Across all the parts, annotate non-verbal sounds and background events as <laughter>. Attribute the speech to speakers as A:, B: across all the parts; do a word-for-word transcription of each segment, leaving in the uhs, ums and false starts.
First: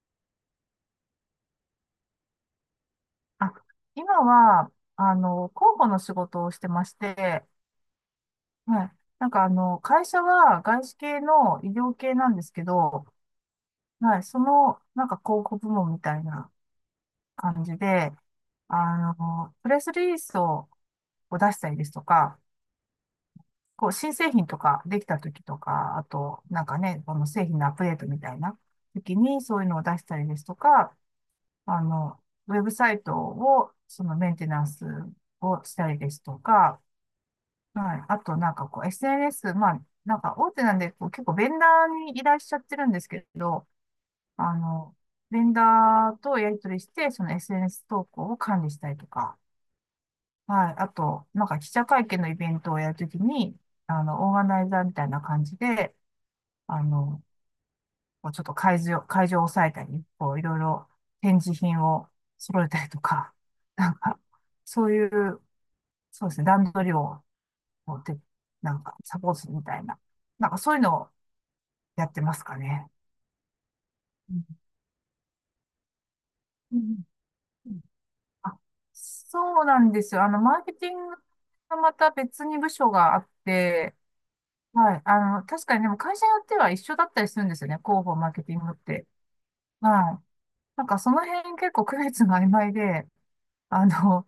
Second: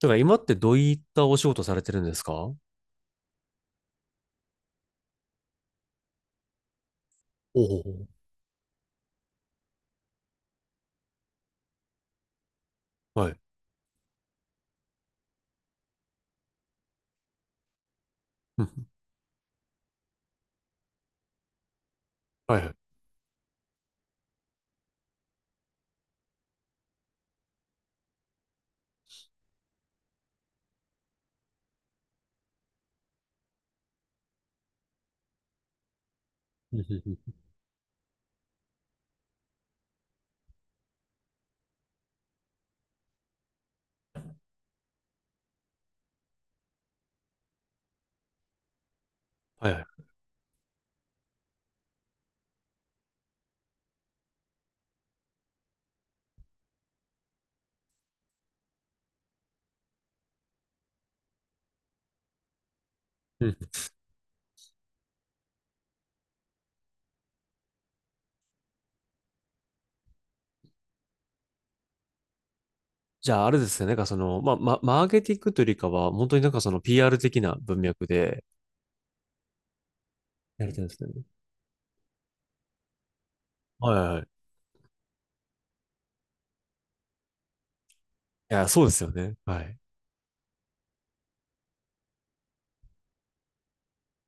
A: だから今ってどういったお仕事されてるんですか？
B: あ、今は、あの、広報の仕事をしてまして、
A: おお。
B: はい。なんかあの、会社は外資系の医療系なんですけど、
A: はい。
B: はい。その、なんか広告部門みたいな感じで、
A: うんうん。
B: あの、プレスリリースを、を出したりですとか、
A: はいはい。
B: こう、新製品とかできた時とか、あと、なんかね、この製品のアップデートみたいな時にそういうのを出したりですとか、あの、ウェブサイトを、そのメンテナンスをしたりですと
A: うん
B: か、
A: うんうん。
B: はい。あと、なんかこう、エスエヌエス、まあ、なんか大手なんで、こう、結構ベンダーに依頼しちゃってるんですけど、あの、ベンダーとやり取りして、その エスエヌエス 投稿を管理したりとか、
A: はいはい。
B: はい。あと、なんか記者会見のイベントをやるときに、あの、オーガナイザーみたいな感じで、あの、こうちょっと会場、会場を抑えたり、こう、いろいろ展示品を揃えたりとか、
A: うん。
B: なんか、そういう、そうですね、段取りをこうて、なんかサポートするみたいな。なんかそういうのをやってますかね。
A: じゃあ、あれですね。なんかそ
B: う
A: の、
B: ん
A: まあ、ま、マーケティングというよりかは、本当になんかそ
B: う
A: の
B: ん
A: ピーアール 的な
B: う
A: 文
B: ん、
A: 脈で
B: あ、そうなんですよ。あの、マー
A: やれ
B: ケ
A: てるん
B: ティ
A: です
B: ング
A: ね。
B: がまた別に部署があっ
A: は
B: て、
A: いはい。い
B: はい。あの、確かにでも会社によっては一緒だったりするんですよね。広報、マーケティン
A: や、
B: グっ
A: そうです
B: て。
A: よね。はい。
B: はい。なんかその辺結構区別が曖昧で、あの、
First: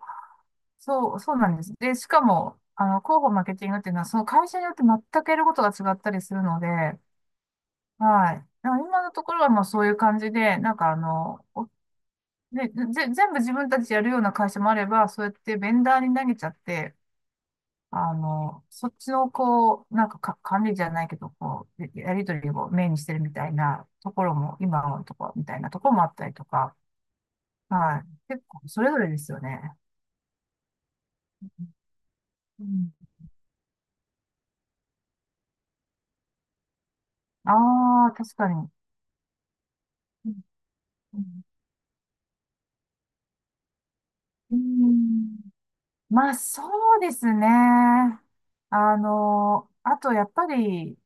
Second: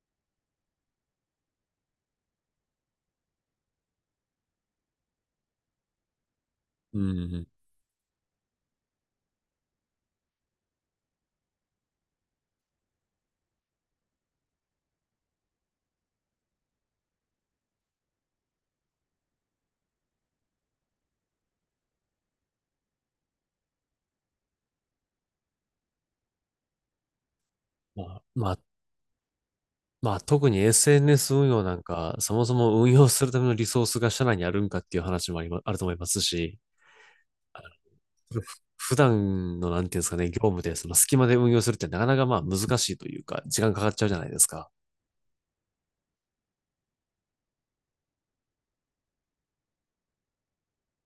B: そう、そうなんです。で、しかも、あの、広報、マーケティングっていうのは、その会社によって全くやることが違ったりするので、
A: うんうんうん。
B: はい。だから今のところはまあそういう感じで、なんかあの、おで、ぜ、全部自分たちやるような会社もあれば、そうやってベンダーに投げちゃって、あの、そっちのこう、なんか、か、管理じゃないけど、こう、ややりとりをメインにしてるみたいなところも、今のところみたいなところもあったりとか、は
A: まあ、
B: い。結
A: まあ、
B: 構それぞれですよね。
A: まあ、特に エスエヌエス 運用なんか、そもそ
B: う
A: も運
B: ん、
A: 用するためのリソースが社内にあるんかっていう話もありま、あると思いますし、
B: ああ、確かに。
A: 普段の、なんていうんですかね、
B: う
A: 業務で、その隙間で
B: ん
A: 運用するってなかなかまあ難しいというか、時間かかっちゃうじゃないです
B: う
A: か。
B: ん、まあ、そうですね。あの、あと、やっぱり、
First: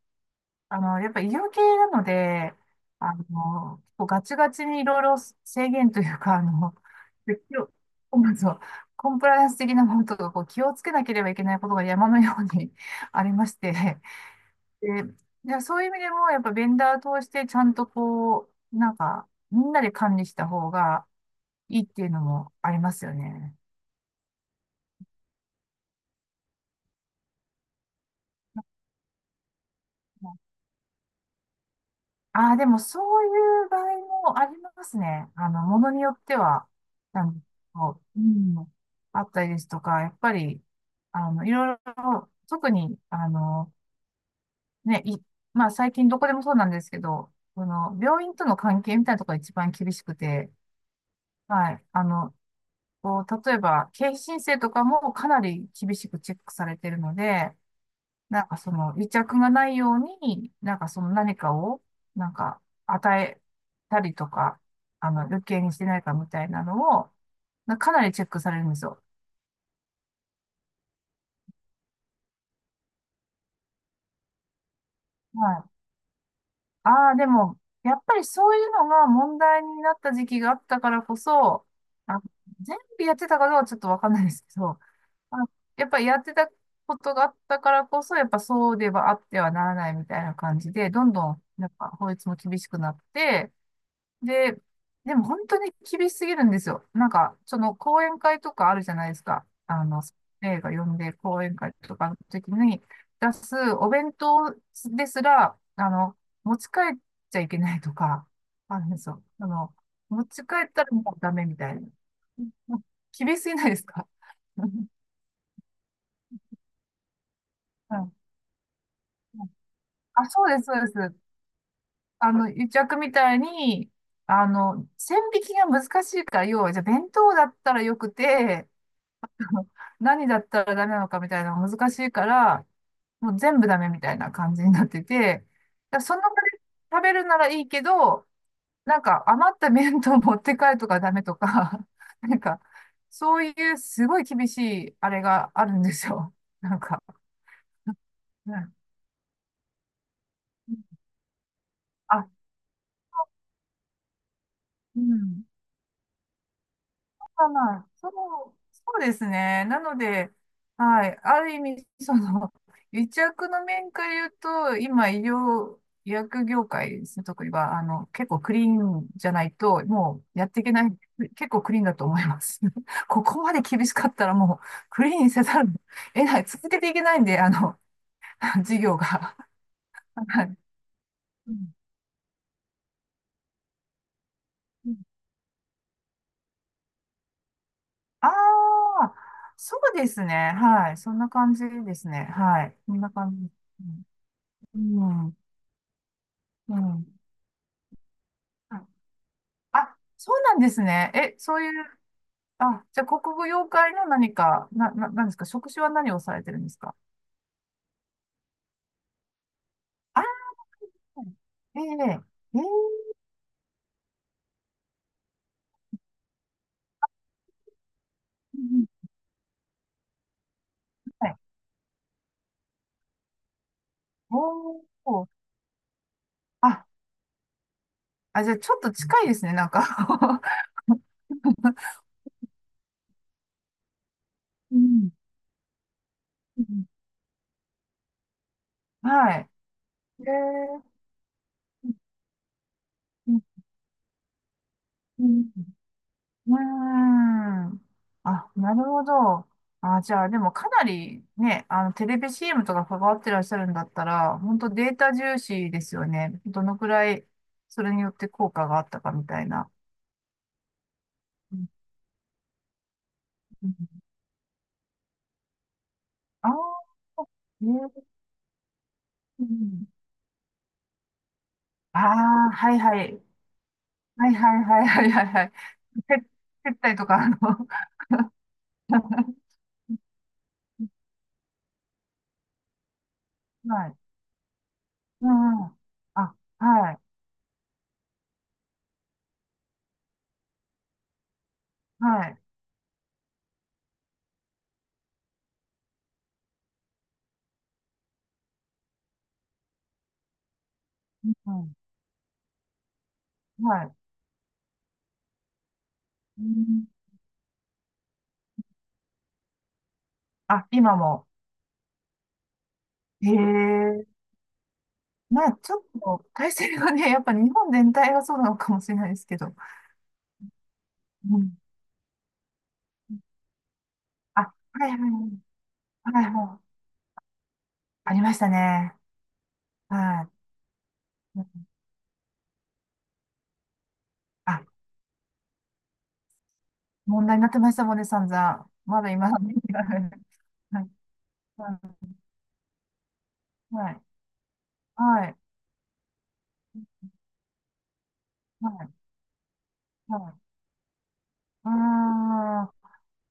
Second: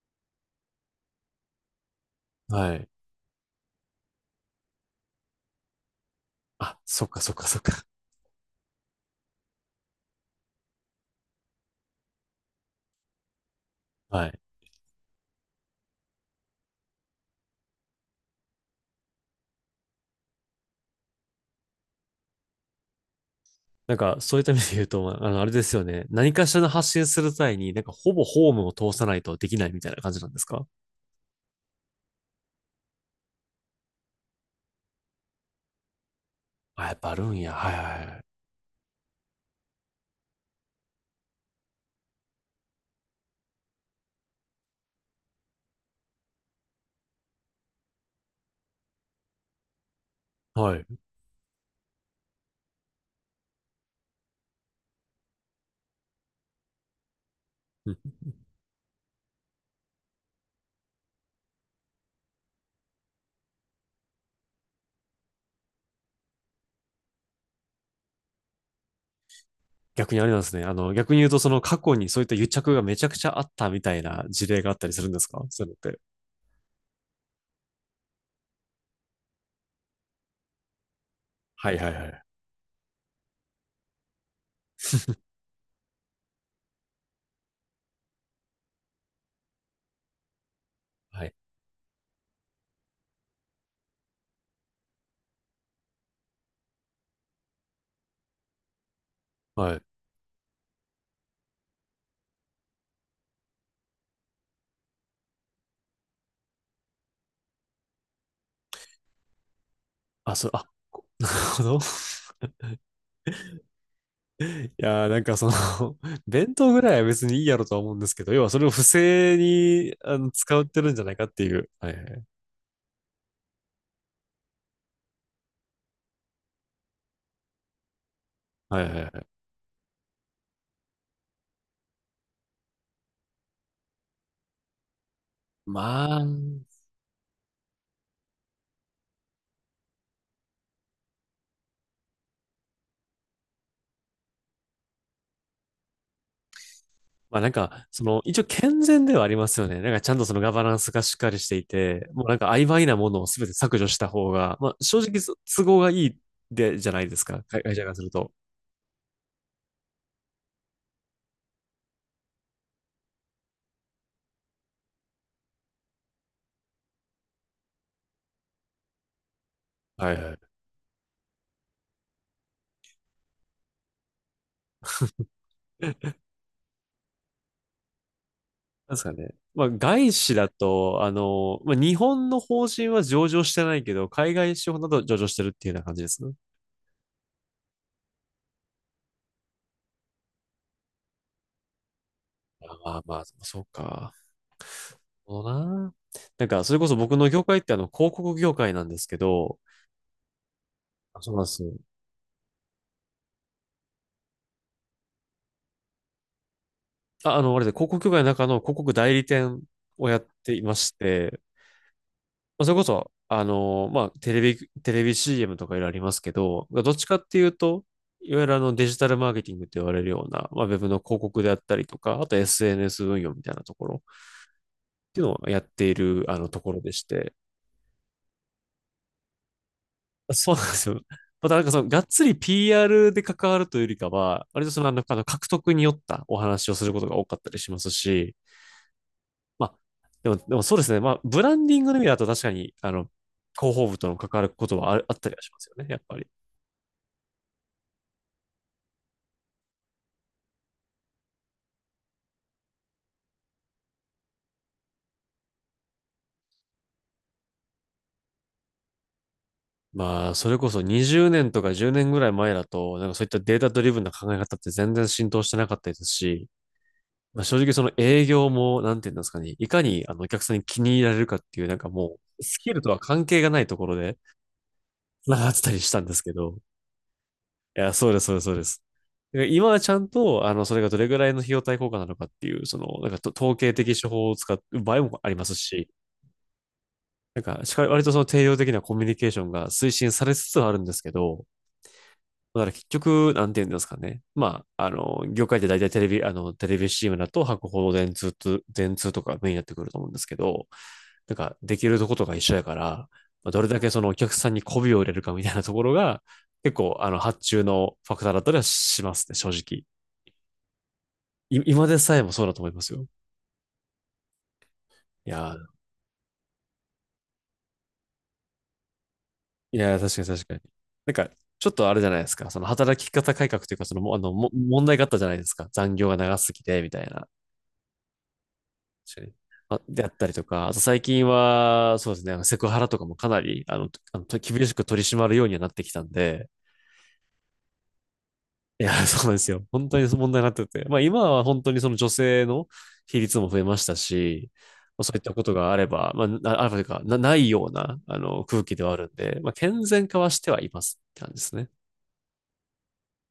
B: あの、やっぱ医療系なので、
A: はい。
B: あの、結構ガチガチにいろいろ制限というか、あの、
A: あ、そっかそっ
B: で
A: か
B: 気
A: そっ
B: を
A: か。
B: まずはコンプライアンス的なものとか、こう気をつけなければいけないことが山のように <laughs> ありまして、
A: はい。
B: で、でそういう意味でも、やっぱベンダーを通してちゃんとこう、なんか、みんなで管理した方がいいっていうのもありますよね。
A: なんか、そういった意味で言うと、まああの、あれですよね。何かしらの発信する際に、なんか、ほぼホームを通さないとできないみたいな感じなんですか？
B: ああ、でもそういう場合もありますね。あの、ものによっては、
A: あ、やっぱある
B: な
A: ん
B: んか
A: や。はい
B: こ
A: は
B: う、う
A: い
B: ん、あったりですとか、やっぱり、あの、いろいろ、特に、あの、ね、い、まあ最近どこでもそうなんですけど、その、病院との関係みたいなところが一番厳しくて、
A: はい。はい。
B: はい、あの、こう、例えば、経費申請とかもかなり厳しくチェックされてるので、
A: うん。
B: なんかその癒着がないように、なんかその何かを、なんか与えたりとか、あの、余計にしてないかみたいなのを、なかなりチェックされるんですよ。
A: 逆にあれなんですね。あの、逆に言うと、その過去にそういった癒着がめちゃくちゃあったみたいな事例があったりするんですか
B: は
A: そういう
B: い。
A: のって。
B: ああ、でも、やっぱりそういうのが問題になった時期があったからこそ、
A: はいはいは
B: あ、
A: い。
B: 全部やってたかどうかちょっとわかんないですけど、あ、やっぱりやってたことがあったからこそ、やっぱそうではあってはならないみたいな感じで、どんど
A: はい。
B: ん、なんか法律も厳しくなって、で、でも本当に厳しすぎるんですよ。なんか、その講演会とかあるじゃないですか。
A: は
B: あ
A: い。
B: の、映画読んで講演会とかの時に出すお弁当ですら、あの、持ち帰っちゃいけないとか、あるんですよ。あの、持
A: あ、
B: ち
A: そう、
B: 帰
A: あ、
B: ったらもう
A: な
B: ダ
A: る
B: メみ
A: ほ
B: た
A: ど。
B: いな。
A: <laughs>
B: もう厳しすぎないですか？
A: い
B: <laughs>
A: やー、なんかその <laughs> 弁当ぐらいは別にいいやろとは思う
B: は
A: んで
B: い、
A: すけど、要はそれを不正にあ
B: あ、
A: の
B: そう
A: 使
B: です、
A: っ
B: そう
A: て
B: で
A: るんじゃない
B: す。
A: かっていう。はいはい。
B: あの、癒着みたいに、あの、線引きが難しいから、要は、じゃあ弁当だったらよくて、
A: はいはいはい。
B: <laughs> 何だったらダメなのかみたいなのが難しいから、もう全部ダメみたいな感じになってて、
A: ま
B: だからその
A: あ、
B: 場で食べるならいいけど、なんか余った麺と持って帰るとかダメとか、<laughs> なんか、そういうすごい厳しいあれがあるんですよ。なんか、
A: まあなんか、その、一応
B: うん、
A: 健全ではありますよね。なんかちゃんとそのガバナンスがしっかりしていて、もう
B: あ、
A: なんか曖昧なものを全て削除した方が、まあ正
B: う
A: 直そ
B: ん。
A: 都合がいいで、じゃないですか。
B: まあ
A: 会会
B: ま
A: 社
B: あ、
A: からす
B: そ
A: ると。
B: う、そうですね。なので、はい。ある意味、その、<laughs> 癒着の面から言うと、今、医療、医薬業界ですね、特には、あの、結構クリーンじゃないと、
A: はい
B: も
A: はい。
B: うやっていけない、結構クリーンだと思います。<laughs> ここまで厳しかったら、もう、クリーンせざるを
A: <laughs> な
B: 得ない、続けていけないんで、あの、<laughs> 事
A: んで
B: 業
A: すかね。
B: が。
A: まあ、外資
B: は
A: だ
B: い、
A: と、あ
B: う
A: の、ま
B: ん
A: あ、日本の法人は上場してないけど、海外資本だ
B: うん、
A: と上場してるっていうような感じですね。
B: ああ、そうですね。はい。そんな感じですね。はい。そ
A: あ
B: ん
A: あ、
B: な
A: まあ、
B: 感じ。
A: そうか。
B: うん。うん
A: そうな。なんか、そ
B: う
A: れこそ僕
B: ん。
A: の業界ってあの、広告業界な
B: あ、
A: んですけど、
B: あ、そうなんですね。
A: あ、そ
B: え、
A: うなんで
B: そ
A: す
B: ういう、
A: よ。
B: あ、じゃあ、国語妖怪の何か、な、な、何んですか、職種は何をされてるんですか？
A: あ、あの、あれで、広告業界の中の広告代理店をやっ
B: あ、
A: ていまして、
B: ええ、え
A: まあ
B: え、
A: それこそ、あの、まあ、テレビ、テレビ シーエム とかいろいろありますけど、どっちかっていうと、いわゆるあ
B: う
A: のデ
B: ん、
A: ジタルマーケティングって言われるような、まあ、ウェブの広
B: はい。
A: 告であったりとか、あと エスエヌエス 運用みたいなところっ
B: お
A: ていう
B: お、
A: のをやっているあのところ
B: あ、
A: でして、
B: あ、じゃあ、ちょっと近いですね、なんか。
A: そうなんですよ。またなんかその、がっつり ピーアール で関わるというよりかは、割と
B: <laughs> う
A: その、なん
B: ん。
A: かあの獲得によったお
B: う
A: 話をす
B: ん、
A: ることが多かったりしますし、
B: は
A: まあ、
B: い。え
A: でも、でもそう
B: え、
A: ですね。まあ、ブランディングの意味だと確かに、あの、広報部との関わることはあるあっ
B: う
A: たりはし
B: ん
A: ま
B: うん、
A: すよね、やっぱり。
B: うーん。あ、なるほど。あ、じゃあ、でもかなりね、あの、テレビ シーエム とか関わってらっしゃるんだったら、本当データ重視ですよね。どのくらい、それによって効果があったかみたいな。
A: まあ、それこそにじゅうねん
B: う
A: と
B: ん
A: かじゅうねんぐらい前だと、なんかそういったデー
B: う
A: タ
B: ん、
A: ドリブンな考え方って全然浸透してなかったですし、
B: ああ、
A: まあ、正
B: え
A: 直その
B: ー、
A: 営業も、なんていうんですかね、いかにあのお客さんに気に入られるかっていう、なんか
B: あ
A: もう、
B: あ、
A: スキ
B: はい
A: ルとは
B: はい。
A: 関係がないところで、
B: はいはいはいはいはい
A: な
B: は
A: か
B: い。
A: ったりしたんです
B: 接
A: けど。
B: 接待とか、あの。
A: いや、そうです、そうです、そうです。
B: <laughs>
A: 今はちゃんと、あの、それがどれぐらいの費用対効果なのかっていう、その、なんかと統計
B: はい。
A: 的手法を使う場合も
B: う
A: あります
B: んうん。
A: し、
B: あ、はい。
A: なんか、しか割とその定量的なコミュニケーションが推進されつつあるんですけど、
B: はい。
A: だから結局、なんて言うんですかね。まあ、あの、業界で大体テレビ、あの、テレビシーエムだと博報、電通と、電通とかメインになってくると思うんですけど、なん
B: う
A: か、で
B: ん、
A: きるとことが一緒やから、まあどれだ
B: は
A: け
B: い。
A: そのお客さんに媚びを入れるかみたいなところが、
B: う
A: 結
B: ん、
A: 構、あの、発注のファクターだったりはしますね、正直。
B: あ、今も。
A: い今でさえもそうだと思いますよ。
B: へえ。
A: い
B: ま
A: や
B: あ、ち
A: ー、
B: ょっと体制がね、<laughs> やっぱ日本全体がそうなのかもしれないですけど。
A: いやー、確かに確かに。なんか、
B: うん。
A: ちょっとあれじゃないですか。その働き方改革というか、その、もあの、も
B: あ、
A: 問
B: はい
A: 題
B: は
A: があったじゃないで
B: い。
A: すか。残業が
B: はい
A: 長す
B: は
A: ぎ
B: い。
A: て、みたいな。
B: ありましたね。
A: 確かに。あ、であった
B: は
A: りとか、あと最近
B: い。
A: は、そうですね、あのセクハラとかもかなり、あの、あの、と厳
B: あ、
A: しく取り締まるようにはなってきたんで、
B: 問題になってましたもんね、散々。
A: いや、
B: ま
A: <laughs>
B: だ
A: そうな
B: 今
A: んで
B: だ
A: す
B: ね。
A: よ。本当に
B: <laughs>
A: 問題になって
B: は
A: て。
B: い。
A: まあ今は本当にその女性の比率も増えまし
B: は
A: た
B: い。
A: し、まあそういっ
B: は
A: た
B: い。
A: ことがあれば、まあ、なあるというか、な、ないような、あの、空
B: は
A: 気で
B: い。
A: はあるんで、まあ健全
B: は
A: 化はし
B: い。
A: てはいますって感じですね。
B: あ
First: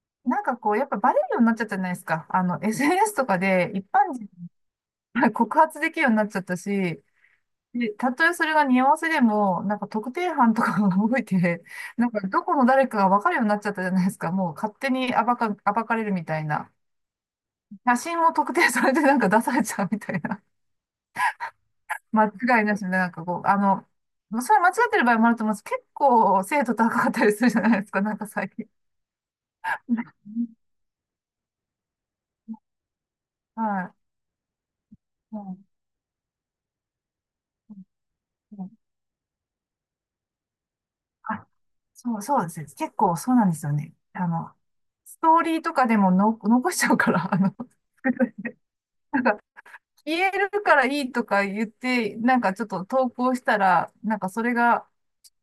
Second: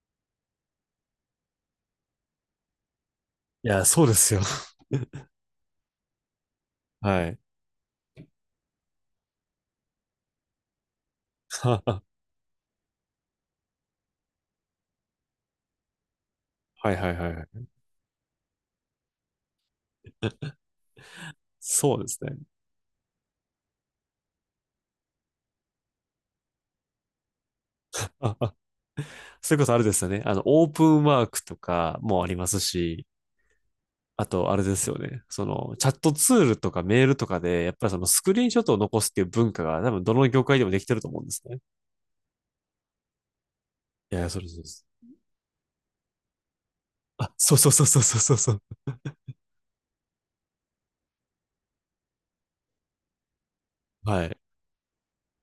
B: ー、なんかこう、やっぱバレるようになっちゃったじゃないですか。あの、エスエヌエス とか
A: い
B: で
A: や、
B: 一
A: そう
B: 般
A: で
B: 人
A: すよ。<laughs>
B: が <laughs> 告発できるようになっちゃったし、
A: はい。
B: で、たとえそれが似合わせでも、なんか特定班とかが動いて、
A: <laughs> は
B: なんかどこの誰かが分かるようになっちゃったじゃないですか。もう勝手に暴か、暴かれるみたいな。
A: いはいはいはい。
B: 写真も特定されてなんか出されちゃうみたいな。
A: そうで
B: <laughs>
A: す
B: 間
A: ね。
B: 違いなしで、なんかこう、あの、それは間違ってる場合もあると思うんです。結構精度高かったりするじゃないですか。なんか
A: あ、
B: 最
A: あ
B: 近。
A: そういうことあるですよね。あの、
B: <laughs>
A: オープンワークとかもありますし、
B: は
A: あと、あれですよね。
B: い。う
A: そ
B: ん
A: の、チャットツールとかメールとかで、やっぱりそのスクリーンショ
B: う
A: ッ
B: ん、
A: トを残すっていう文化が多分どの業界でもできてると思うんです
B: あ、
A: ね。
B: そう、そうです。結構そうなんですよね。
A: い
B: あ
A: や、そうで
B: の、
A: すそうです。
B: ストーリーとかでもの残しちゃうか
A: あ、
B: ら、あ
A: そ
B: の、
A: うそうそうそうそう
B: <laughs>
A: そう。
B: 言えるからいいとか言って、なんかちょっと投稿したら、なん
A: は
B: か
A: い。
B: それがこ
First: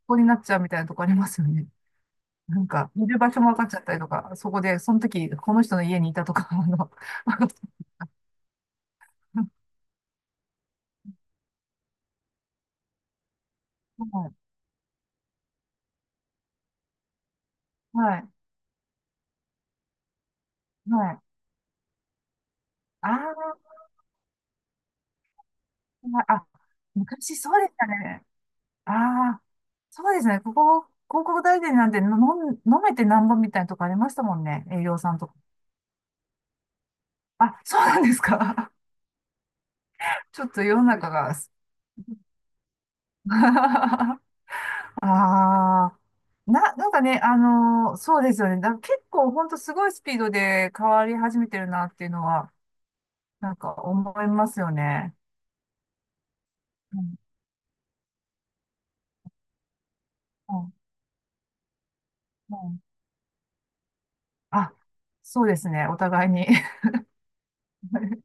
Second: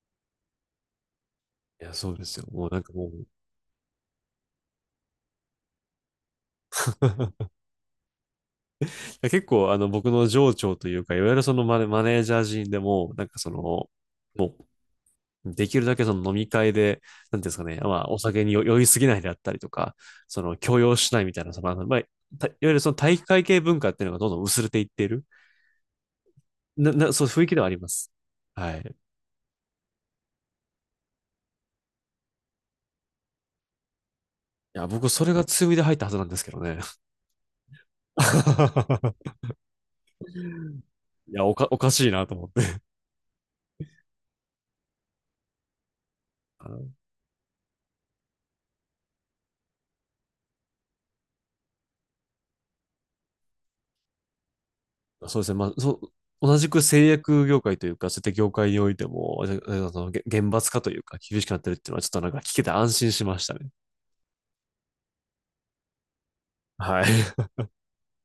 B: こになっちゃうみたいなとこありますよね。
A: いや、そうですよ。
B: な
A: も
B: ん
A: うなん
B: か、
A: か
B: い
A: も
B: る場所も分かっちゃったりとか、そこで、その時、この人の家にいたとか、あの、
A: う <laughs> 結構あの僕の上長というか、いわゆるそのマネ、マネージャー陣でも、なんかその、
B: はい、
A: できるだけその飲み会で、なんていうんですかね、まあお
B: はい、
A: 酒に酔酔いすぎないであったりとか、その強要し
B: は
A: な
B: い。
A: いみたいな、その、あのまあ、たいわゆるその
B: あ
A: 体育会系文化っていうのがどんどん薄れていっている。
B: あ、あ、
A: な、な、そう、
B: 昔
A: 雰囲気
B: そ
A: で
B: う
A: は
B: で
A: あ
B: し
A: り
B: た
A: ます。
B: ね。
A: はい。
B: あ
A: い
B: あ、そうですね。ここ、広告代理店なんて飲ん、飲めてなんぼみたいなとこありましたもんね。営
A: や、
B: 業
A: 僕、
B: さん
A: そ
B: と
A: れ
B: か。
A: が強みで入ったはずなんですけどね。
B: あ、そうなんですか。
A: <laughs>
B: <laughs> ちょっと世の中
A: い
B: が。
A: や、おか、おかしいなと思って。
B: <laughs> ああ、
A: あ
B: な、
A: の
B: なんかね、あのーそうですよね。だから結構ほんとすごいスピードで変わり始めてるなっていうのは、なんか思いますよね。
A: そうですね。まあ、そう、同じく
B: う
A: 製
B: ん、
A: 薬業界というか、そういった業界においても、あの、厳
B: う
A: 罰
B: ん、
A: 化というか、厳しくなってるっていうのは、ちょっとなんか聞
B: う
A: けて
B: ん。
A: 安心しましたね。
B: あ、そうですね。お互いに。
A: はい。
B: <laughs>